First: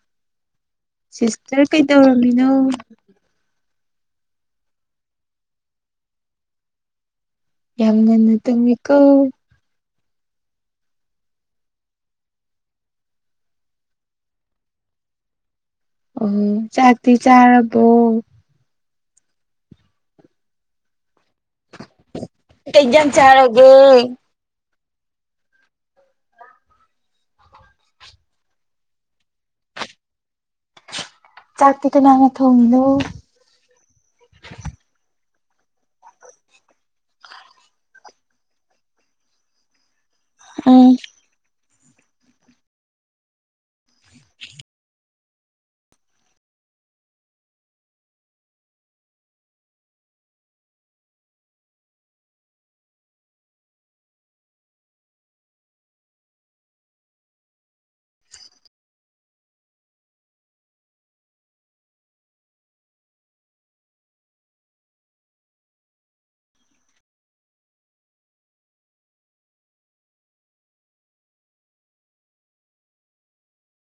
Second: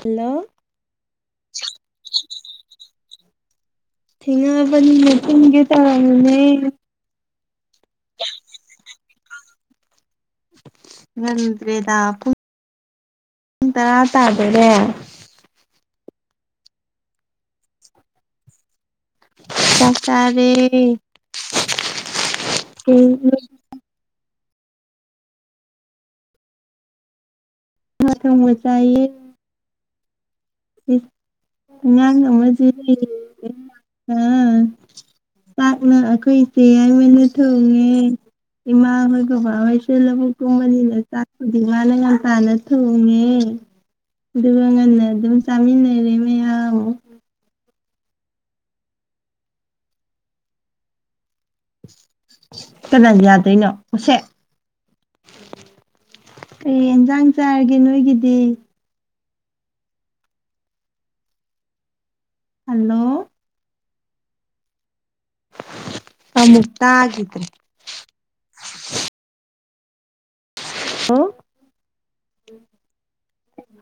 hello sister ꯀꯩꯗꯧꯔꯝꯃꯤꯅꯣ ꯊꯤꯉꯕꯅꯤ ꯊꯨꯡꯒꯦ ꯇꯥꯅꯦ ꯌꯥꯝ ꯉꯟ ꯇꯃꯤꯀ ꯉꯗ꯭ꯔꯦꯗꯥꯄꯨ ꯅꯪ ꯇꯔꯥ ꯇꯥꯗꯔꯦ ꯑꯣ ꯆꯥꯇꯤ ꯆꯥꯔꯔꯕꯣ ꯆꯇꯥꯔꯦ ꯀꯖꯝ ꯆꯔꯒꯦ ꯈꯠꯪ ꯑꯣꯏ ꯆꯥꯏꯌꯦ ꯆꯥꯛꯇꯤ ꯉ ꯀꯅꯥꯅ ꯃ ꯊꯣꯡꯉꯤꯅꯣ ꯑꯥ ꯆꯥꯛꯅ ꯑꯩꯈꯣꯏ ꯏꯆꯦ ꯍꯥꯏꯏꯃꯅ ꯊꯣꯡꯉꯦ ꯏꯃꯥ ꯍꯣꯏ ꯕꯕꯥ ꯍꯣꯏꯁꯨ ꯂ ꯇ ꯎꯝ ꯃꯅꯤꯅ ꯆ ꯗꯤ ꯃꯥꯅ ꯉꯥꯟ ꯇꯥꯅ ꯊꯣꯡꯉꯦ ꯑꯗꯨꯒ ꯉꯟꯅ ꯑꯗꯨꯝ ꯆꯃꯤ ꯂꯩꯔꯃꯦ ꯌꯥꯨ ꯀꯅꯥ ꯌꯥꯗꯣꯏꯅꯣ ꯎꯁꯦ ꯀꯩ ꯏꯟꯁꯥꯡ ꯆꯥꯔꯒꯦ ꯅꯣꯏꯒꯤꯗꯤ ꯍꯜꯂꯣ ꯁꯁꯊ ꯍꯥꯏꯒꯗ꯭ꯔꯦ ꯍꯂ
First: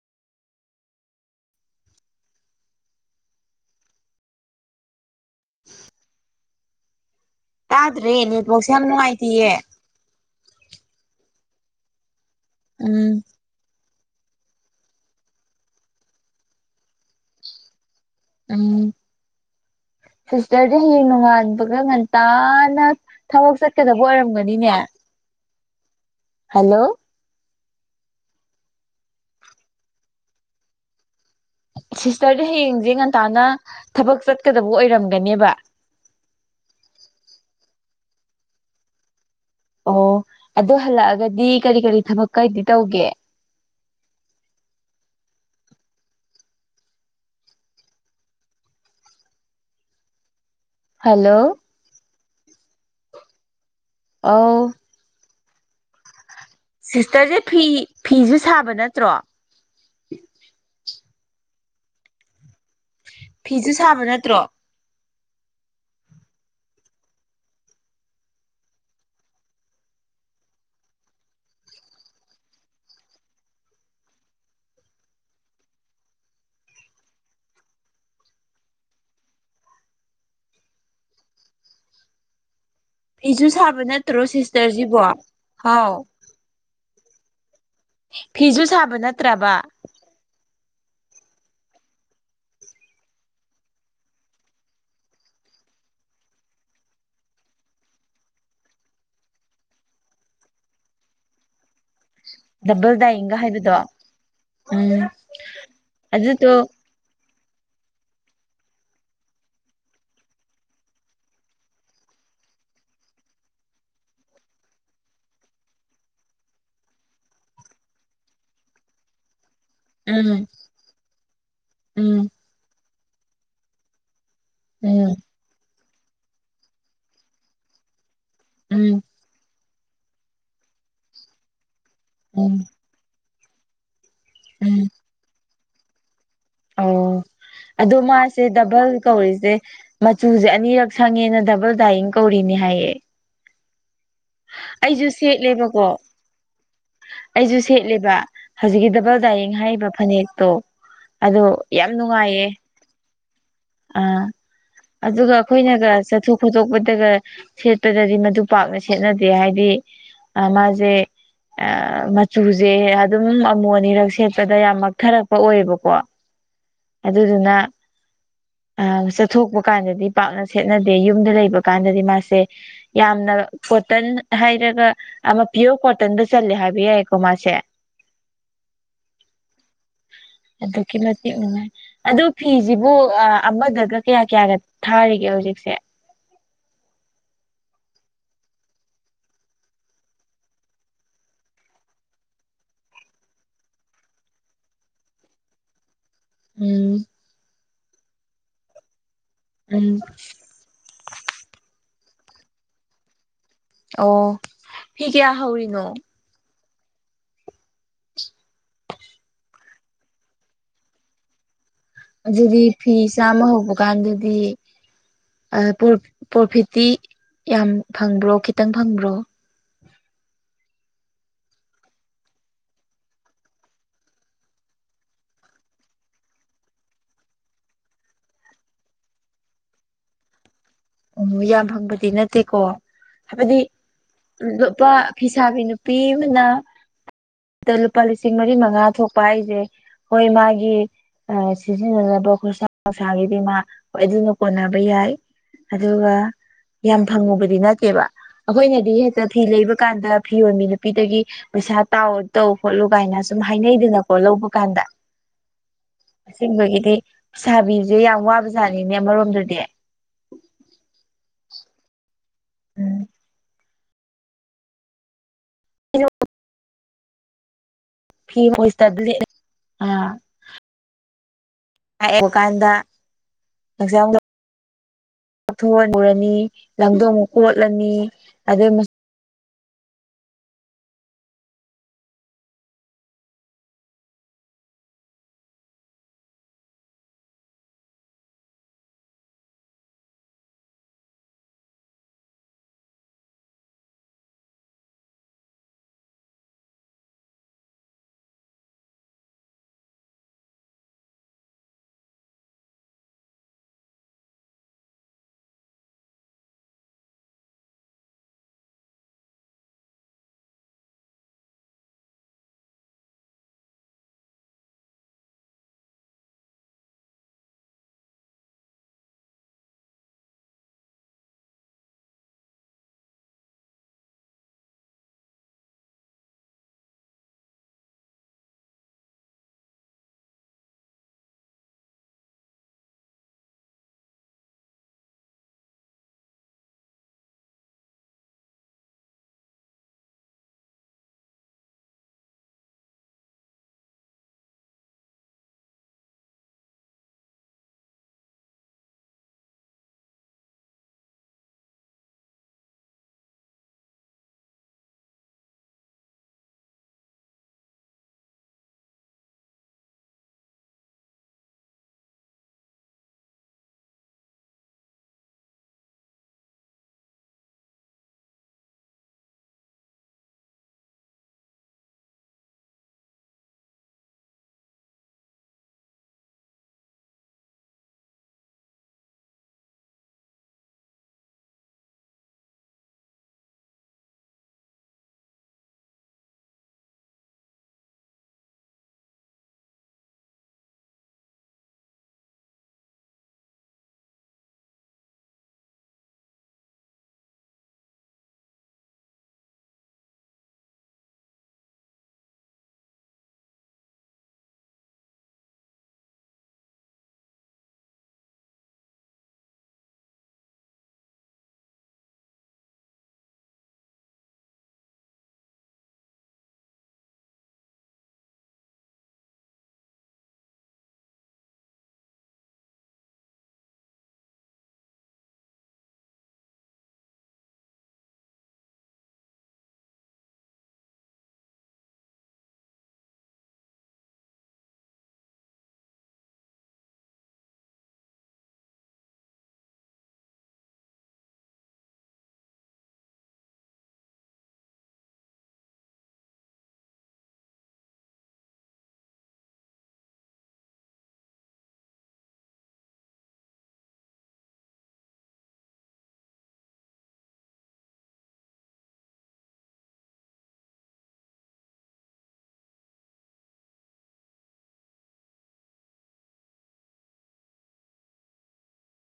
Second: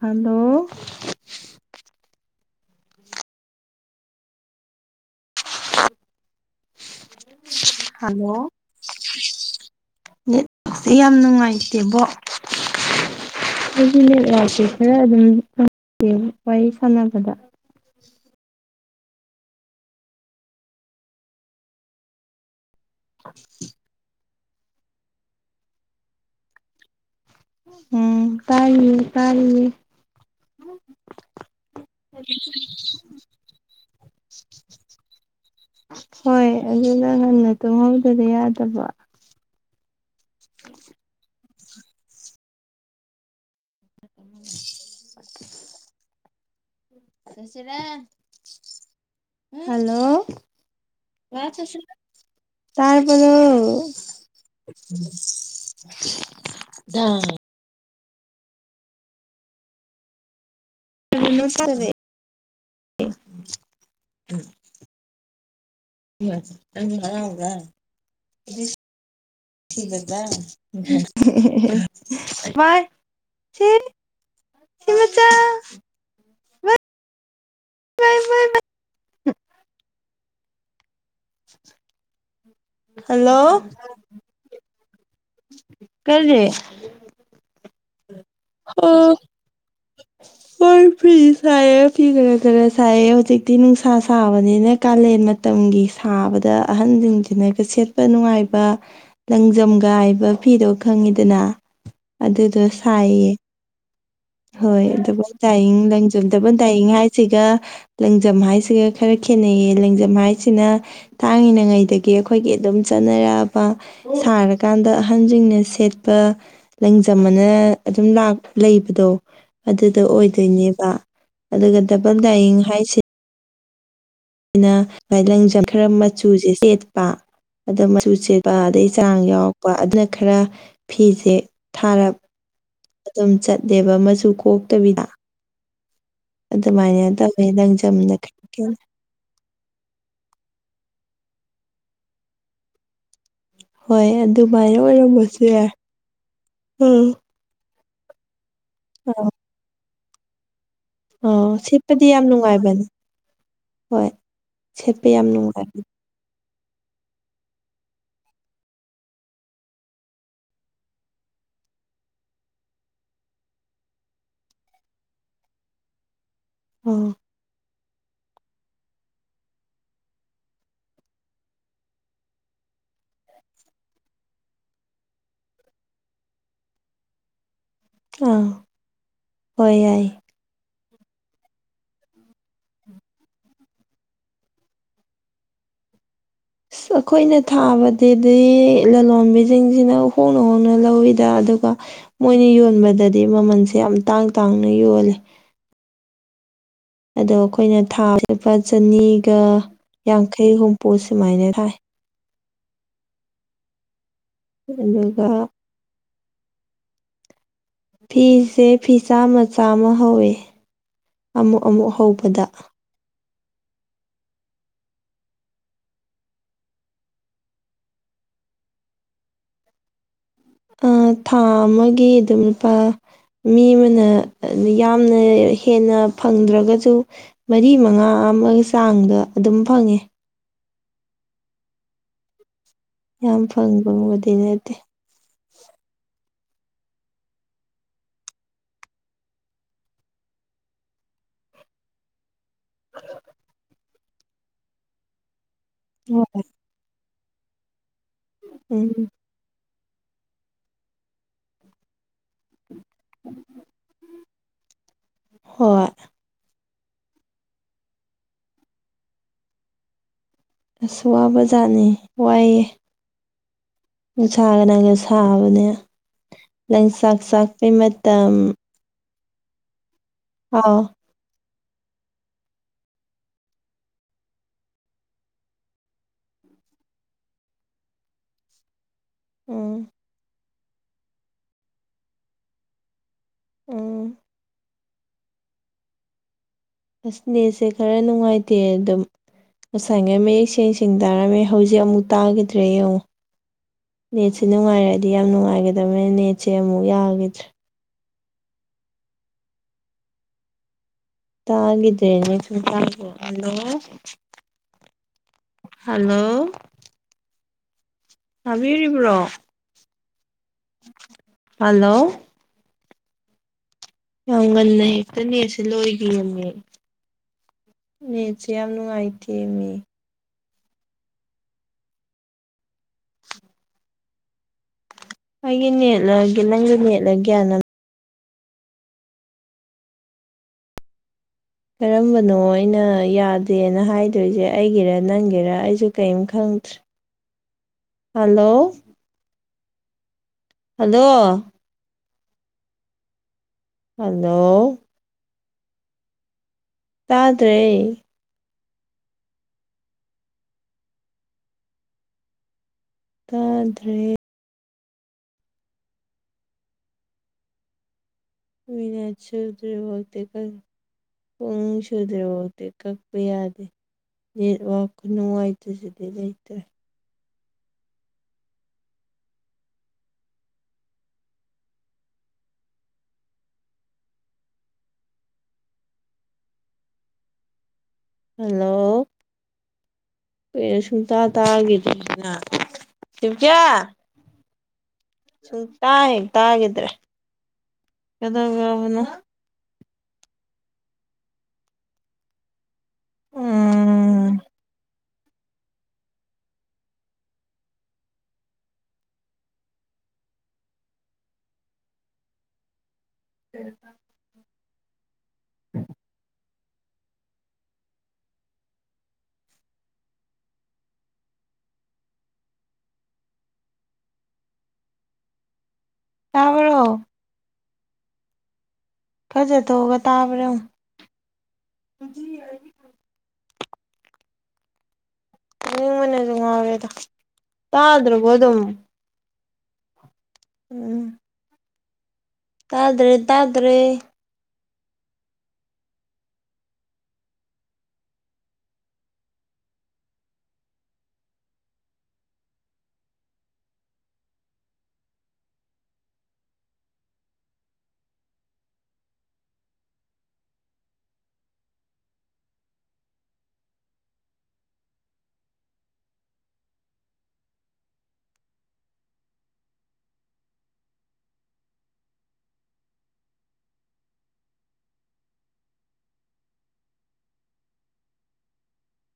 ꯍꯂꯣ ꯇꯥꯗ꯭ꯔꯦ ꯍꯜꯂꯣ ꯅꯦꯠꯋꯥꯛꯁꯦ ꯌꯥꯝ ꯅꯨꯡꯉꯥꯏꯇꯤꯌꯦ ꯌꯦ ꯁꯤ ꯌꯥꯝ ꯅꯨꯡꯉꯥꯏꯇꯦꯕꯣ ꯎꯝ ꯍꯧꯖꯤꯅꯦ ꯂꯁꯦ ꯈꯔ ꯑꯗꯨꯝ ꯐꯪꯦ ꯋꯥꯔꯤ ꯁꯥꯟꯅꯕꯗ ꯎꯝ ꯁꯤꯁꯇꯔꯗꯤ ꯍꯅꯨ ꯃꯥꯕꯒ ꯃ ꯇꯅ ꯊꯕꯛ ꯆꯠꯀꯗꯕ ꯑꯣꯏꯔꯝꯒꯅꯤꯅꯦ ꯍꯜꯂꯣ ꯎꯝ ꯇꯥꯥꯏ ꯇꯥꯔꯦ ꯁꯤꯁꯇꯔꯗꯤ ꯍꯌꯦꯡꯁꯦ ꯉꯟꯇꯥꯅ ꯊꯕꯛ ꯆꯠꯀꯗꯕ ꯑꯣꯏꯔꯝꯒꯅꯦꯕ ꯍꯣꯏ ꯑꯗꯨꯅ ꯍꯜꯟꯅ ꯇꯨꯝꯍꯧꯗꯅ ꯌꯥꯗꯕ ꯑꯣ ꯑꯗꯨ ꯍꯜꯂꯛꯑꯒꯗꯤ ꯀꯔꯤ ꯀꯔꯤ ꯊꯕꯛ ꯀꯩꯗꯤ ꯇꯧꯒꯦ ꯎꯦ ꯍꯜꯂꯣ ꯍꯜꯂꯣ ꯇꯄꯔ [inaudible] ꯑꯧ ꯁꯤꯁꯇꯔꯁꯦ ꯐꯤ ꯐꯤꯁꯨ ꯁꯥꯕ ꯅꯠꯇ꯭ꯔꯣ ꯑꯗꯨꯔꯦ ꯐꯤꯁꯨ ꯁꯥꯕ ꯅꯠꯇ꯭ꯔꯣ ꯆꯪ ꯐ ꯁꯤ ꯍꯇ [unintelligible] ꯎꯝ ꯑꯩꯁꯨ ꯁꯥꯕ ꯅꯠꯇ꯭ꯔꯣ ꯁꯤꯁꯇꯔꯁꯤꯕꯣ ꯍꯥꯎ ꯀꯖꯦ ꯐꯤꯁꯨ ꯁꯥꯕ ꯅꯠꯇ꯭ꯔꯕ ꯍꯣꯏ ꯐꯤ ꯁꯥꯏꯌꯦ ꯐꯤ ꯈꯔ ꯈꯔ ꯁꯥꯏꯑꯦ ꯍꯧꯖꯤꯛꯇꯤ ꯅꯨꯡꯁꯥ ꯁꯥꯕꯅꯤꯅ ꯀꯥꯂꯦꯟ ꯃꯇꯝ ꯁꯥꯕꯗ ꯑꯍꯟꯁꯤꯡꯁꯤꯅꯒ ꯁꯦꯠꯄ ꯅꯨꯡꯉꯥꯏꯕ ꯂꯪꯖꯝꯒꯥꯏꯕ ꯐꯤ ꯑꯩꯗꯣ ꯈꯪꯉꯤꯗꯅ ꯑꯗꯨꯗꯣ ꯁꯥꯏꯌꯦ ꯗ ꯍꯣꯏ ꯗꯕꯜ ꯇꯥꯏꯌꯡ ꯂꯪꯖꯝ ꯑꯗꯨꯗꯣ ꯗꯕꯜ ꯇꯌꯡ ꯍꯥꯏꯁꯤꯒ ꯂꯪꯖꯝ ꯍꯥꯏꯁꯤꯒ ꯈꯔ ꯈꯦꯠꯅꯩꯌꯦ ꯂꯪꯖꯝ ꯍꯥꯏꯁꯤꯅ ꯇꯥꯡꯉꯤꯅꯉꯩꯗꯒꯤ ꯑꯩꯈꯣꯏꯒꯤ ꯑꯗꯨꯝ ꯆꯠꯅꯔꯛꯑꯕ ꯁꯥꯔꯀꯥꯟꯗ ꯑꯍꯟꯁꯤꯡꯅ ꯁꯦꯠꯄ ꯂꯪꯖꯃꯅ ꯑꯗꯨꯝ ꯂ ꯂꯩꯕꯗꯣ ꯑꯗꯨꯗ ꯎꯝ ꯑꯣꯏꯗꯣꯏꯅꯦꯕ ꯑꯗꯨꯒ ꯗꯕꯜ ꯎꯝ ꯗꯥꯏꯌꯤꯡ ꯍꯥꯏꯁꯤ ꯎꯝ ꯑꯩꯅ ꯂꯪꯁꯪ ꯈꯔ ꯃꯆꯨꯁꯦ ꯁꯦꯠꯄ ꯑꯗ ꯆꯨ ꯆꯦꯠꯄ ꯑꯗꯩ ꯎꯝ ꯆꯥꯡ ꯌꯥꯎꯔꯛꯄ ꯑꯗꯨꯅ ꯈꯔ ꯐꯤꯁꯦ ꯊꯥꯔꯞ ꯎꯝ ꯑꯗꯨꯝ ꯆꯠꯂꯦꯕ ꯃꯆꯨ ꯎꯝ ꯀꯣꯛꯇꯕꯤꯗ ꯑꯣ ꯑꯗꯨꯃꯥꯏꯅ ꯇꯧꯋꯦ ꯑꯗꯣ ꯂꯪꯖꯝꯅ ꯃꯥꯁꯦ ꯀꯩꯅꯣ ꯗꯕꯜ ꯀꯧꯔꯤꯁꯦ ꯃꯆꯨꯁꯦ ꯑꯅꯤꯔꯛ ꯁꯪꯉꯦꯅ ꯗꯕꯜ ꯗꯥꯏꯌꯤꯡ ꯀꯧꯔꯤꯅꯤ ꯍꯥꯏꯌꯦ ꯍꯣꯏ ꯑꯗꯨꯃꯥꯏꯅ ꯑꯩꯁꯨ ꯑꯣꯏꯔꯝꯕꯁꯨ ꯌꯥꯔ ꯁꯦꯠꯂꯦꯕꯀꯣ ꯑꯩꯁꯨ ꯁꯦꯠꯂꯦꯕ ꯍꯧꯖꯤꯛꯀꯤ ꯗꯕꯜ ꯗꯥꯏꯔꯤꯡ ꯍꯥꯏꯔꯤꯕ ꯐꯅꯦꯛꯇꯣ ꯑꯣ ꯌꯥꯝ ꯅꯨꯡꯉꯥꯏꯌꯦ ꯍꯣꯏ ꯑꯥ ꯁꯦꯠꯄ ꯌꯥꯝ ꯑꯗꯨꯒ ꯅꯨꯡꯉꯥꯏꯕꯅꯦ ꯑꯩꯈꯣꯏꯅꯒ ꯆꯠꯊꯣꯛ ꯐꯣꯇꯣꯛꯄꯗꯒ ꯁꯦꯠꯄꯗꯗꯤ ꯃꯗꯨ ꯄꯥꯛꯅ ꯁꯦꯠꯅꯗꯦ ꯍꯥꯏꯗꯤ ꯃꯥꯁꯦ ꯃꯆꯨꯁꯦ ꯑꯗꯨꯝ ꯑꯃꯣ ꯑꯅꯤꯔꯛ ꯁꯦꯠꯄꯗ ꯌꯥꯝ ꯃꯛꯊꯔꯛꯄ ꯑꯣꯏꯌꯦꯕꯀꯣ ꯑꯥ ꯑꯗꯨꯗꯨꯅ ꯑ ꯆꯠꯊꯣꯛꯄ ꯀꯥꯟꯗꯗꯤ ꯄꯥꯛꯅ ꯁꯦꯠꯅꯗꯦ ꯌꯨꯝꯗ ꯂꯩꯕ ꯀꯥꯟꯗꯗꯤ ꯃꯥꯁꯦ ꯌꯥꯝꯅ ꯀꯣꯇꯟ ꯍꯥꯏꯔꯒ ꯑꯃ ꯄꯤꯌꯣꯔ ꯀꯣꯇꯟꯗ ꯆꯜꯂꯦ ꯍꯥꯏꯕ ꯌꯥꯏꯀꯣ ꯃꯥꯁꯦ ꯑꯥ ꯍꯣꯏ ꯌꯥꯏ ꯑꯗꯨ ꯀꯤꯂꯣ ꯇꯤꯛꯉꯥꯏ ꯑꯗꯨ ꯐꯤꯁꯤꯕꯨ ꯑꯃꯗꯗ ꯀꯌꯥ ꯀꯌꯥꯒ ꯊꯥꯔꯤꯒꯦ ꯍꯧꯖꯤꯛꯁꯦ ꯑꯁ ꯑꯩꯈꯣꯏꯅ ꯊꯥꯕꯗꯗꯤ ꯂꯂꯣꯟꯕꯤꯁꯤꯡꯁꯤꯅ ꯍꯣꯡꯅ ꯍꯣꯡꯅ ꯂꯧꯋꯤꯗ ꯑꯗꯨꯒ ꯃꯣꯏꯅ ꯌꯣꯟꯕꯗꯗꯤ ꯃꯃꯜꯁꯦ ꯌꯥꯝ ꯇꯥꯡ ꯇꯥꯡꯅ ꯌꯣꯜꯂꯤꯦ ꯎꯝ ꯑꯗꯣ ꯑꯩꯈꯣꯏꯅ ꯊꯥ ꯂꯨꯄꯥ ꯆꯅꯤ ꯎꯝ ꯌꯥꯡꯈꯩ ꯍꯨꯝꯐꯨ ꯁꯨꯃꯥꯏꯅ ꯊꯥꯏ ꯑꯣ ꯍꯤ ꯑꯗꯨꯒ ꯀꯌꯥ ꯍꯧꯧꯔꯤꯅꯣ ꯐꯤꯁꯦ ꯐꯤꯁꯥ ꯃꯆꯥꯥꯃ ꯍꯧꯋꯦ ꯑꯃꯨꯛ ꯑꯃꯨꯛ ꯍꯧꯕꯗ ꯑꯗꯨꯗꯤ ꯐꯤ ꯆꯥꯝꯃ ꯍꯧꯕ ꯀꯥꯟꯗꯗꯤ ꯄ꯭ꯔꯣꯐꯤꯠꯇꯤ ꯌꯥꯝ ꯐꯪꯕ꯭ꯔꯣ ꯈꯤꯇꯪ ꯐꯪꯕ꯭ꯔꯣ ꯊꯥ ꯑꯃꯒꯤ ꯑꯗꯨꯝ ꯂꯨꯄꯥ ꯃꯤ ꯑꯃꯅ ꯌꯥꯝꯅ ꯍꯦꯟꯅ ꯐꯪꯗ꯭ꯔꯒꯁꯨ ꯃꯔꯤ ꯃꯉꯥ ꯑꯃꯒꯤ ꯆꯥꯡꯗ ꯑꯗꯨꯝ ꯐꯪꯉꯦ ꯑꯣ ꯌꯥꯝ ꯐꯪꯕꯗꯤ ꯅꯠꯇꯦꯀꯣ ꯌꯥꯝ ꯍꯥꯏꯕꯗꯤ ꯐꯪꯕꯕꯨꯗꯤ ꯅꯠꯇꯦ ꯂꯨꯄꯥ ꯐꯤꯁꯥꯕꯤ ꯅꯨꯄꯤ ꯑꯃꯅ ꯑꯗ ꯂꯨꯄꯥ ꯂꯤꯁꯤꯡ ꯃꯔꯤ ꯃꯉꯥ ꯊꯣꯛꯄ ꯍꯥꯏꯁꯦ ꯍꯣꯏ ꯃꯥꯒꯤ ꯁꯤꯖꯤꯟꯅꯅꯕ ꯍꯣꯏꯁꯥ ꯅꯨꯡꯁꯥꯒꯤꯗꯤ ꯃꯥ ꯑꯗꯨꯅ ꯀꯣꯟꯅꯕ ꯌꯥꯏ ꯑꯗꯨꯒ ꯍꯣꯏ ꯌꯥꯝ ꯐꯪꯉꯨꯕꯗꯤ ꯅꯠꯇꯦꯕ ꯑꯩꯈꯣꯏꯅꯗꯤ ꯎꯝ ꯍꯦꯛꯇ ꯐꯤ ꯂꯩꯕ ꯀꯥꯟꯗ ꯐꯤ ꯑꯣꯏꯕꯤ ꯅꯨꯄꯤꯗꯒꯤ ꯄꯩꯁꯥ ꯇꯥꯎꯑꯣ ꯇꯧ ꯈꯣꯠꯂꯨ ꯀꯥꯏꯅ ꯁꯨꯝ ꯍꯥꯏꯅꯩꯗꯅꯀꯣ ꯂꯧꯕ ꯀꯥꯟꯗ ꯍꯣꯏ ꯑꯁꯤꯕꯒꯤ ꯁꯥꯕꯤꯁꯦ ꯌꯥꯝ ꯋꯥꯕ ꯁꯥꯥꯅꯤꯅꯦ ꯑꯃꯣꯝꯗꯨꯗꯤ ꯑꯁꯨ ꯋꯥꯕꯖꯥꯠꯅꯤ ꯋꯥꯏꯑꯦ ꯎꯝ ꯎ ꯁꯥꯒ ꯅꯪꯒ ꯁꯥꯕ ꯍꯂ ꯂꯪꯆꯥꯛ ꯆꯥꯛꯄꯤꯩ ꯃꯇꯝ ꯑ ꯑꯥ ꯂꯥꯛꯑꯕ ꯀꯥꯟꯗ ꯑꯦꯛꯖꯥꯝꯗ ꯀꯥꯛꯊꯣꯛꯂꯨꯔꯅꯤ ꯂꯥꯡꯗꯣꯡ ꯀꯣꯠꯂꯅꯤ ꯑꯗꯨ ꯎꯝ ꯎ ꯑꯁꯅꯦꯁꯦ ꯈꯔ ꯅꯨꯡꯉꯥꯏꯇꯦ ꯑꯗꯨꯝ ꯉꯁꯥꯏꯉꯩ ꯃꯌꯦꯛ ꯁꯦꯡ ꯁꯦꯡ ꯇꯥꯔꯝꯃꯦ ꯍꯧꯖꯤꯛ ꯑꯃꯨꯛ ꯇꯥꯈꯤꯗ꯭ꯔꯦ ꯌꯦꯡꯉꯣ ꯅꯦꯠꯁꯦ ꯅꯨꯡꯉꯥꯏꯔꯛꯑꯗꯤ ꯌꯥꯝ ꯅꯨꯡꯉꯥꯏꯒꯗꯕꯅꯦ ꯅꯦꯠꯁꯦ ꯑꯃꯨꯛ ꯌꯥꯈꯤꯗ꯭ꯔꯦ ꯇꯒꯗ꯭ꯔꯦꯅ ꯁ ꯇ ꯍꯜꯂꯣ ꯍꯂꯣ ꯇꯥꯕꯤꯔꯤꯕ꯭ꯔꯣ ꯍꯜꯂꯣ ꯌꯥꯝ ꯉꯟꯅꯩ ꯍꯦꯛꯇꯅꯦꯁꯦ ꯂꯣꯏꯈꯤꯔꯝꯃꯦ ꯃ꯭ꯌꯨꯖꯤꯌꯝ ꯅ ꯑꯥꯏꯇꯤ ꯃꯤ ꯑꯩꯒꯤ ꯅꯦꯠꯂꯒꯦ ꯅꯪꯒꯤ ꯅꯦꯠꯂꯒ꯭ꯌꯥꯅ ꯀꯔꯝꯕꯅꯣ ꯑꯩꯅ ꯌꯥꯗꯦꯅ ꯍꯥꯏꯗꯣꯏꯁꯦ ꯑꯩꯒꯤꯔ ꯅꯪꯒꯤꯔ ꯑꯩꯁꯨ ꯀꯔꯤꯝ ꯈꯪꯗ꯭ꯔꯦ ꯍ ꯍꯜꯂꯣ ꯍꯜꯂꯣ ꯍꯜꯂꯣ ꯇꯥꯗ꯭ꯔꯦ ꯇꯥꯗ꯭ꯔꯦ ꯃꯤꯅ ꯁꯗ꯭ꯔꯦꯕꯣꯛꯇ ꯀ ꯄꯨꯡ ꯁꯨꯗ꯭ꯔꯦ ꯑꯣꯗꯤꯦ ꯀꯛꯄ ꯌꯥꯗꯦ ꯌꯦ ꯋꯥꯈꯅꯣꯋꯥꯥꯏꯇ ꯁꯤꯗ ꯂꯩꯩꯇꯦ ꯍꯂꯣ ꯄꯔ ꯁꯨꯡ ꯇꯥ ꯇꯥꯒꯦ ꯀꯌꯥ ꯁꯨ ꯇ ꯌꯦ ꯇꯒꯗ꯭ꯔꯦ ꯀꯒꯅ ꯎꯝ ꯎꯝ ꯎꯝ ꯇꯥꯎꯔꯣ ꯐꯖꯔ ꯇꯒ ꯇꯥꯕ꯭ꯔ ꯏ ꯃꯅꯦꯖꯉꯦꯗ ꯆꯗꯣꯒꯗꯝ ꯎꯝ ꯇꯥꯗꯔꯦ ꯇꯥꯗꯔꯦ